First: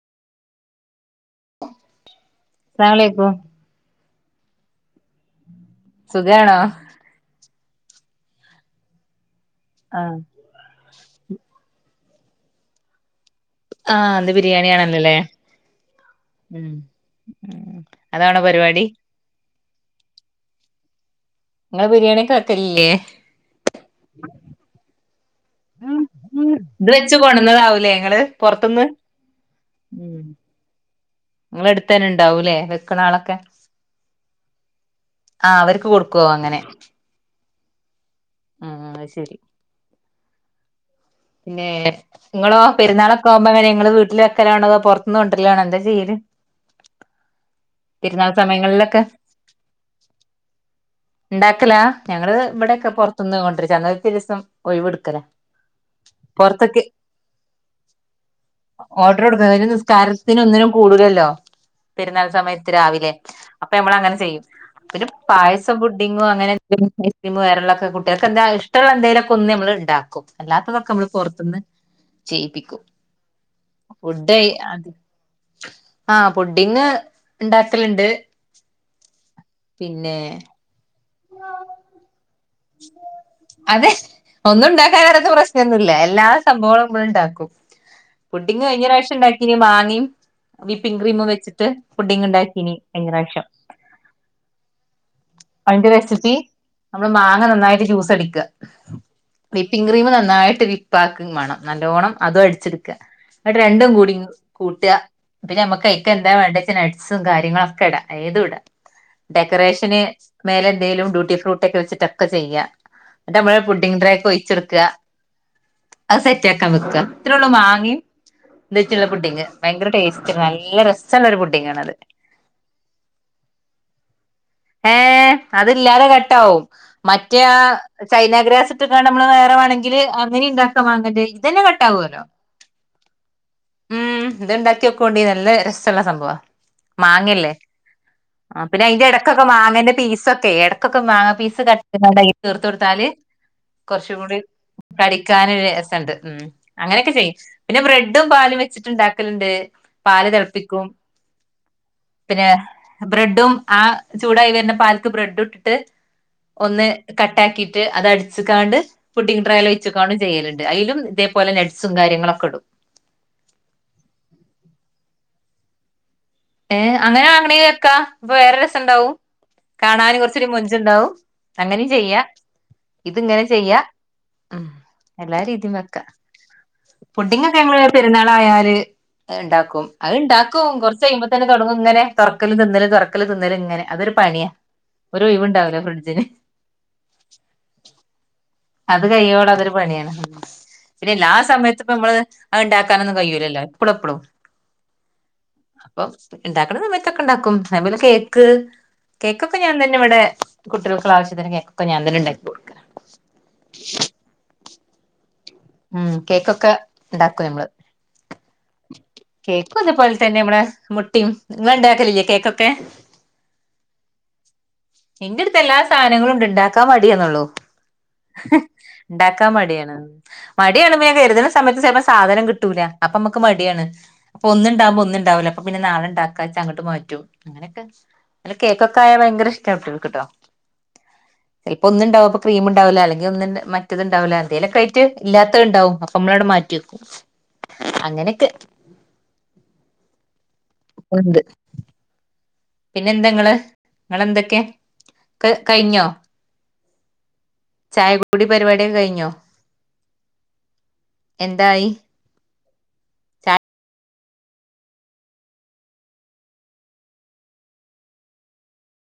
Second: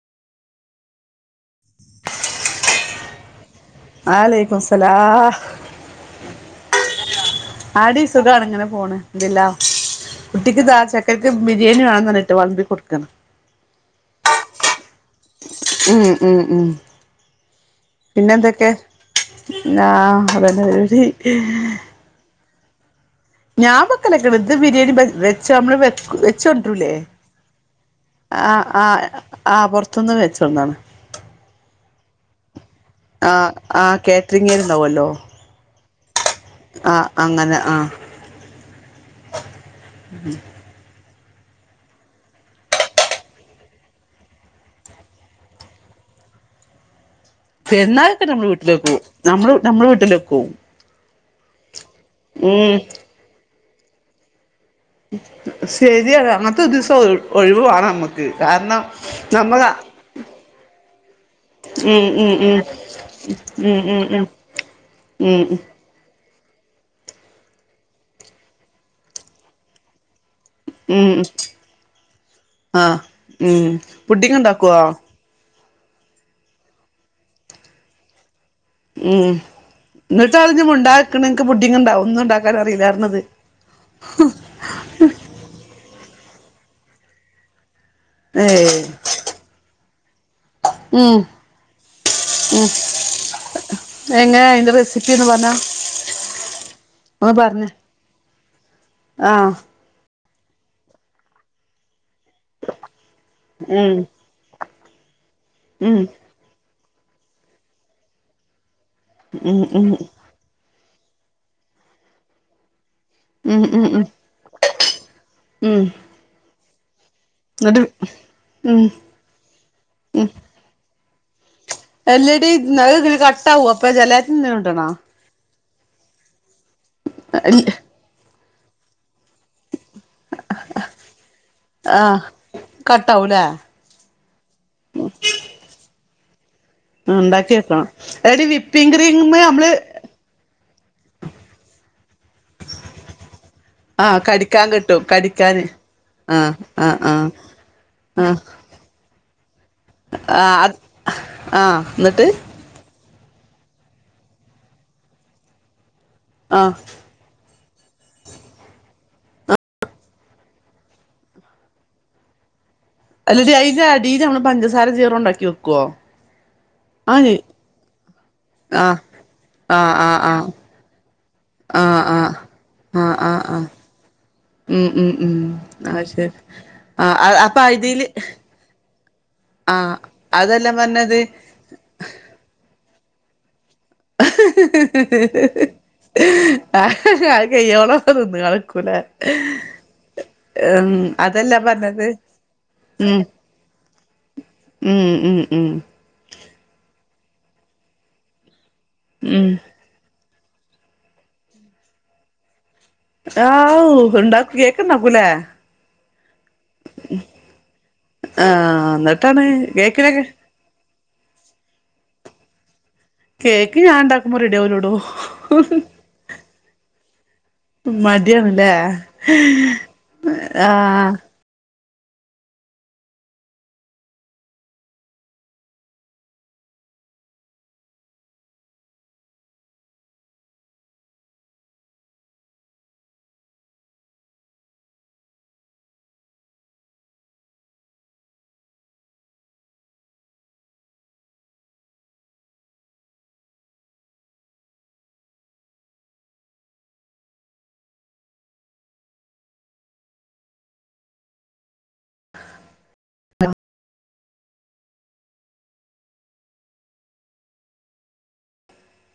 അസ്സലാമുഅലൈകും വലൈകുംസലാം സുഖാണോ ആ ടീ സുഖാണ് ഇങ്ങനെ പോണ് അൽഹംദുലില്ലാഹ് ആഹ് കുട്ടിക്ക് താ ചെക്കൻക്ക് ബിരിയാണി വേണ പറഞ്ഞിട്ട് വളമ്പി കൊടുക്കാണ് ആഹ് ഇന്ന് ബിരിയാണിയാണല്ലോ ല്ലേ ഉം ഉം ഉം അതാണോ പരിപാടി ആഹ് അതന്നെ പരിപാടി നിങ്ങള് ബിരിയാണി ഒക്കെ വെക്കലില്ലേ ഞാൻ വെക്കല്ലൊക്കെണ്ട് ഇത് ബിരിയാണി ച്ച് നമ്മള് വെ വെച്ചോണ്ടരൂലേ വെച്ച് കൊണ്ടന്നതാവൂലേ ഇങ്ങള് ആഹ് പൊറത്ത്ന്ന് ആഹ് ആഹ് പൊറത്ത്ന്ന് ഉം വെച്ചൊട്ന്നതാണ് ഇങ്ങളെ അടുത്തന്നെ ഇണ്ടാവൂലേ വെക്കണ ആളൊക്കെ ആഹ് ആഹ് കേറ്ററിങ്ങാര്ണ്ടാവോലോ ആഹ് അവർക്ക് കൊട്ക്കൊ അങ്ങനെ ആഹ് അങ്ങനെ ആഹ് ഉം ഉം അത് ശരി പിന്നെ ഇങ്ങളോ പെരുന്നാളൊക്കെ ആവുമ്പോ എങ്ങനെ ഇങ്ങള് വീട്ടില് വെക്കലാണോ അതൊ പൊറത്ത്ന്ന് കൊണ്ടരലാണോ എന്താ ചെയ്യല് പെരുന്നാള്ക്ക് പെരുന്നാൾ നമ്മള് വീട്ടില് വെക്കും സമയങ്ങളിലൊക്കെ നമ്മള് നമ്മളെ വീട്ടിലെക്കും ഇണ്ടാക്കലാ ഞങ്ങള് ഉം ഇവിടെക്കെ പൊറത്ത്ന്ന് കൊണ്ടിരിച്ച അന്നത്തെ ഒരീസം ഒഴിവ് ഇട്ക്കലാ ശരിയാ അങ്ങനത്തെ ഒരീസം ഒഴി ഒഴിവ് വാണം നമ്മക്ക് കാരണം ഓർഡർ കൊടുക്കും ഒരു നമ്മളാ നിസ്കാരത്തിന് ഒന്നിനും കൂടൂലല്ലോ ഉം പെരുന്നാൾ ഉം ഉം സമയത്ത് രാവിലെ അപ്പൊ ഉം നമ്മള് ഉം അങ്ങനെ ഉം ചെയ്യും പിന്നെ ഉം ഉം പായസം പുഡിങ്ങും അങ്ങനെ [unintelligible] ഐസ്ക്രീമും വേറെള്ളക്കെ കുട്ട്യേള്ക്ക് എന്താ ഇഷ്ടള്ള എന്തേലൊക്കൊന്ന് നമ്മള് ഇണ്ടാക്കും അല്ലാത്തതൊക്കെ നമ്മള് ഉം പൊറത്ത്ന്ന് ചെയ്യിപ്പിക്കും ആഹ് ഉം പുഡിങ് ഫുഡ് ഉണ്ടാക്കുവോ ആഹ് പുഡ്ഢിങ്ങ് ഇണ്ടാക്കല്ണ്ട് ആഹ് ഇന്നെട്ടാണ് ഇജ്ജ് മുണ്ടാതക്ക്ണ് ഇൻക്ക് പുഡ്ഢിങ്ണ്ടാവും ണ്ടാക്കാനറീലറഞ്ഞത് അതെ ഒന്നും ഇണ്ടാക്കാനറിയാത്ത പ്രശ്നൊന്നുല്ല എല്ലാ സംഭവങ്ങളും നമ്മള് ഇണ്ടാക്കും പുഡിങ് ഏയ് കഴിഞ്ഞറാശ്യം ഇണ്ടാക്കീനി മാങ്ങിം വിപ്പിംഗ് ഉം ക്രീം വെച്ചിട്ട് പുഡിങ് ഇണ്ടാക്കീനി കഴിഞ്ഞ പ്രാവശ്യം അതെങ്ങനെ അയിന്റെ റെസിപ്പി ഒന്ന് പറഞ്ഞാ അതിന്റെ റെസിപ്പി നമ്മള് ഒന്ന് മാങ്ങ പറഞ്ഞേ നന്നായിട്ട് ജ്യൂസ് അടിക്കാ ആഹ് വി വിപ്പിങ് ക്രീം നന്നായിട്ട് വിപ്പാക്കും മാണം നല്ലോണം അതും അടിച്ചെട്ക്ക ഇന്നെട്ട് രണ്ടും ഉം കൂടിം കൂട്ടാ പിന്നെ നമ്മക്ക് ഉം അയ്ക്ക് എന്താ വേണ്ടച്ചാ നട്ട്സും കാര്യങ്ങളൊക്കെ ഇടാ ഏതും ഇടാ ഉം ഉം ഡെക്കറേഷന് മേലെന്തേലും ഡ്യൂട്ടി ഫ്രൂട്ടൊക്കെ വെച്ചിട്ടൊക്കെ ചെയ്യാ ഇന്നെട്ട് നമ്മള് ഉം ഉം പുഡ്ഡിംങ് ഉം ട്രെക്ക് ഒഴിച്ചൊട്ക്ക ഉം അത് സെറ്റാക്കാൻ വെക്ക ഇത്രേള്ളു എന്നിട്ട് മാങ്ങിം ഉം ഇതൊക്കള്ള പുഡിങ് ഭയങ്കര ടേസ്റ്റ് നല്ല രസള്ളോരു പുഡ്ഢിങ്ങാണത് അല്ലെടീ അത് ഇങ്ങനെ കട്ടാവോ അപ്പൊ ജലാറ്റിന് എന്തേലും ഇടണോ ഏഹ് അതില്ലാതെ കട്ടാവും മറ്റേ ആ ചൈനഗ്രാസ് ഇട്ട്ക്കാണ്ട് നമ്മള് നേ രെ വാണെങ്കില അങ്ങനിം ഇണ്ടാക്ക മാങ്ങന്റെ ഇതന്നെ ആഹ് കട്ടാവല്ലോ കട്ടാവൂലേ ഉം ഇത് ഇണ്ടാക്ക്യോക്കൊണ്ടി നല്ല രസള്ള സംഭവാ മാങ്ങല്ലേ ഉണ്ടാക്കി വെക്കണം എടി ആഹ് പിന്നെ വിപ്പിംഗ് അതിന്റെ ക്രീമ് ഇടക്കൊക്കെ നമ്മള് മാങ്ങേന്റെ പീസൊക്കെ ഇടക്കൊക്കെ മാങ്ങ പീസ് കട്ട് യ്താണ്ട് അയ്ല് ചേറ്ത്തൊട്ത്താല് ആഹ് കൊറച്ചൂടിം കടിക്കാൻ കിട്ടും കടിക്കാന് കടിക്കാനൊര് രസണ്ട് ഉം ആഹ് ആഹ് അങ്ങനെയൊക്കെ ആഹ് ചെയ്യും പിന്നെ ബ്രെഡും ആഹ് പാലും വെച്ചിട്ട്ണ്ടാക്കല്ണ്ട് പാല് ആഹ് അത് തെളപ്പിക്കും ആഹ് എന്നിട്ട് പിന്നെ ബ്രെഡും ആ ചൂടായി വര്ന്ന പാല്ക്ക് ബ്രെഡും ഇട്ടിട്ട് ആഹ് ഒന്ന് കട്ടാക്കീട്ട് അത് അടിച്ച്ക്കാണ്ട് പുഡ്ഢിങ് ട്രേല് ഒഴിച്ച്ക്കാണ്ടും ചെയ്യല്ണ്ട് അയിലും ഇതേപലെ നട്സും കാര്യങ്ങളൊക്കെ ഇടും അല്ലെടി അയിന്റെ അടീല് നമ്മള് പഞ്ചസാര [unintelligible] ഇണ്ടാക്കി വെക്കോ ഏഹ് അങ്ങനെ വാങ്ങണെങ്കി വെക്കാ അപ്പൊ വേറൊര് രസം ആഹ് ഇണ്ടാവും കാണന് ആഹ് കൊറച്ചൊരു ആഹ് മൊഞ്ച്ണ്ടാവും അങ്ങനിം ആഹ് ആഹ് ചെയ്യാ ആഹ് ആഹ് ഇത് ആഹ് ഇങ്ങനെ ആഹ് ചെയ്യാ ഉം എല്ലാ രീതിം അത് വെക്കാ ശരി ആഹ് അപ്പൊ പുഡ്ഡിങ്ങക്കെഞങ്ങള് അതില് പെരുന്നാളായാല് ഇണ്ടാക്കും, ആഹ് അതെല്ലാം അത്ണ്ടാക്കും കൊർ പറഞ്ഞത് പ്പന്നെ തൊട്ങ്ങുങ്ങനെ തൊറക്കലും തിന്നല് തൊറക്കല് തിന്നല്ങ്ങനെ അതൊര് - പണ്യ, ഒരൊഴിവ്ണ്ടാവൂല ഫ്രിഡ്ജിന് ആഹ് അത് കയ്യോളന്ന ക [unintelligible] അത് കൈയ്യോളതൊരു പണിയാണ്. ഉം പിന്നെല്ലാ അതെല്ലാ സമയത്ത് ഇപ്പ പറഞ്ഞത് നമ്മള് അഹ് ണ്ടാക്കാനൊന്നും ഉം കയ്യൂല്ലല്ലോ പ്പളുംഎപ്പളും ഉം ഉം ഉം അപ്പൊ ഇണ്ടാക്കണ സമത്തൊക്കെണ്ടാക്കും. അത് പോലെ കേക്ക്, ഉം കേക്കൊക്കെ ഞാൻ തന്നെവടെ കുട്ടികൾക്ക്ള്ളാവിശ്യത്തിന് കേക്കൊക്കെ ഞാൻതന്നെണ്ടാക്കി കൊടുക്കും ആവൂ, ഉണ്ടാക് കേക്ക്ണ്ടാക്കൂ ലേ ഉം കേക്കൊക്കെ ണ്ടാക്കുംഞമ്മള് ആഹ് എന്നിട്ടാണ് കേക്കും അതേപോലെ കേക്കിനൊക്കെ തന്നെ നമ്മടെ മുട്ടിം ഇങ്ങള്ണ്ടാക്കലില്ലേ കേക്കൊക്കെ കേക്ക് ഞാൻണ്ടാക്കുമ്പോ റെഡിയവൂലൊട് - ഇന്റെട്ത്തെല്ലാ സാനങ്ങളുണ്ട്. ണ്ടാക്കാൻ മട്യാന്നൊള്ളു മടിയാണല്ലേ ണ്ടാക്കാൻ മടിയാണ്. മടിയാണ് പ്പ ആഹ് ഞാൻ കെര്ത്ണ സ് - സമയത്ത് ചെൽപ്പ സാധനം കിട്ടൂല. അപ്പമ്മക്ക് മട്യാണ് അപ്പൊന്ന് ണ്ടാവുമ്പൊന്ന്ണ്ടാവൂല. അപ്പ പിന്നെ നാളെണ്ടാക്കാച്ചങ്ങട്ട് മാറ്റും അങ്ങനൊക്കെ അല്ല കേക്കൊക്കായാ ഭയങ്കര ഇഷ്ട്ടാകുട്ട്യൾക്ക് ട്ടോ ചെൽപ്പൊന്ന്ണ്ടാവും അപ്പൊ ക്രീമ്ണ്ടാവൂല. അല്ലെങ്കി ഒന്ന് മറ്റത്ണ്ടാവുല. എന്തേലൊക്കായിറ്റ് ഇല്ല്യാത്തത്ണ്ടാവും. അപ്പമ്മളണ്ട് മാറ്റ്യക്കും അങ്ങനെക്കെ ഉണ്ട് പിന്നെന്തെങ്ങള് ങ്ങളെന്തൊക്കെ ക കയ്ഞ്ഞോ ചായകുടി പരിപാട്യൊക്കെ കഴിഞ്ഞോ എന്തായി